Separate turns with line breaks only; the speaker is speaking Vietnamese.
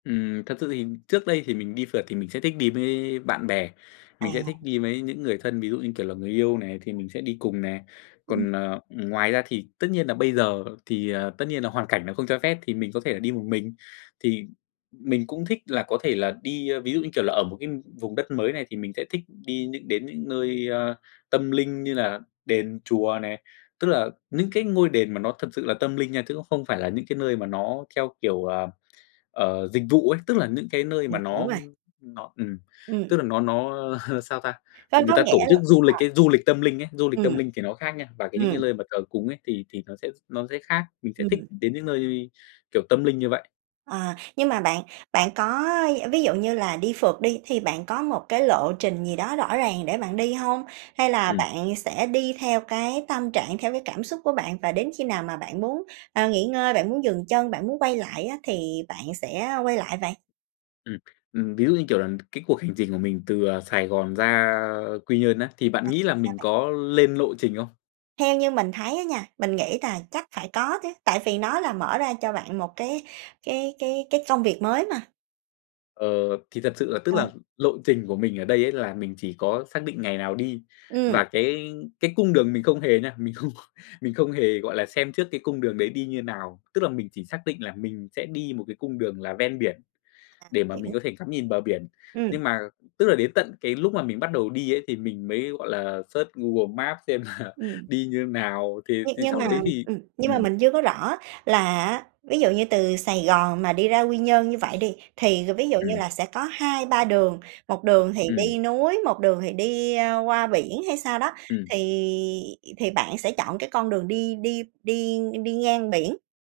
Ừm, thật sự thì trước đây thì mình đi phượt thì mình sẽ thích đi mới bạn bè, mình sẽ thích
À.
đi mới những người thân, ví dụ, như kiểu là, người yêu này, thì mình sẽ đi cùng nè, còn, ờ, ngoài ra thì tất nhiên nà bây giờ thì, ờ, tất nhiên là hoàn cảnh nó không cho phép thì mình có thể là đi một mình. Thì mình cũng thích là có thể là đi, ơ, ví dụ, như kiểu là, ở một cái vùng đất mới này, thì mình sẽ thích đi những đến những nơi tâm linh như là đền, chùa này, tức là những cái ngôi đền mà nó thật sự là tâm linh nha, chứ cũng không phải là những cái nơi mà nó theo kiểu, ờ, dịch vụ ấy, tức là những cái nơi mà
Mình hiểu
nó
rồi.
nó ừm,
Ừm.
tức là nó nó sao ta,
Có
người
có
ta tổ
nghĩa
chức
là
du lịch ấy, du lịch tâm linh ấy, du lịch
ừm,
tâm linh thì nó khác nha, và cái những cái
ừm.
lơi mà thờ cúng ấy thì thì nó sẽ nó sẽ khác, mình sẽ thích
Ừm.
đến những nơi, kiểu, tâm linh như vậy.
À, nhưng mà bạn bạn có d ví dụ như là đi phượt đi, thì bạn có một cái lộ trình gì đó rõ ràng để bạn đi hông? Hay là
Ừm.
bạn sẽ đi theo cái tâm trạng, theo cái cảm xúc của bạn, và đến khi nào mà bạn muốn, ờ, nghỉ ngơi, bạn muốn dừng chân, bạn muốn quay lại á thì bạn sẽ, a, quay lại vậy?
Ừm, ừm, ví dụ, như kiểu là, cái cuộc hành trình của mình từ, ờ, Sài Gòn ra Quy Nhơn á, thì
À,
bạn nghĩ là
sao
mình
bạn?
có lên lộ trình không?
Theo như mình thấy á nha, mình nghĩ tà chắc phải có chứ, tại vì nó là mở ra cho bạn một cái cái cái cái công việc mới mà.
Ờ, thì thật sự là tức
Ờ.
là lộ trình của mình ở đây ấy, là mình chỉ có xác định ngày nào đi,
Ừm.
và cái cái cung đường mình không hề nha, mình không mình không hề, gọi là, xem trước cái cung đường đấy đi như nào. Tức là mình chỉ xác định là mình sẽ đi một cái cung đường là ven biển để mà mình
Hiểu.
có thể ngắm nhìn bờ biển,
Ừm.
nhưng mà tức là đến tận cái lúc mà mình bắt đầu đi ấy thì mình mới, gọi là, search Google Maps xem là
Ừm.
đi như nào, thì
Như
thì
nhưng
sau
mà
đấy thì
ừm, nhưng mà
ừm.
mình chưa có rõ á, là á ví dụ như từ Sài Gòn mà đi ra Quy Nhơn như vậy đi, thì g ví dụ như
Ừm.
là sẽ có 2-3 đường, 1 đường thì
Ừm.
đi núi, 1 đường thì đi, ơ, qua biển hay sao đó,
Ừm.
thì thì bạn sẽ chọn cái con đường đi đi đi đi ngang biển?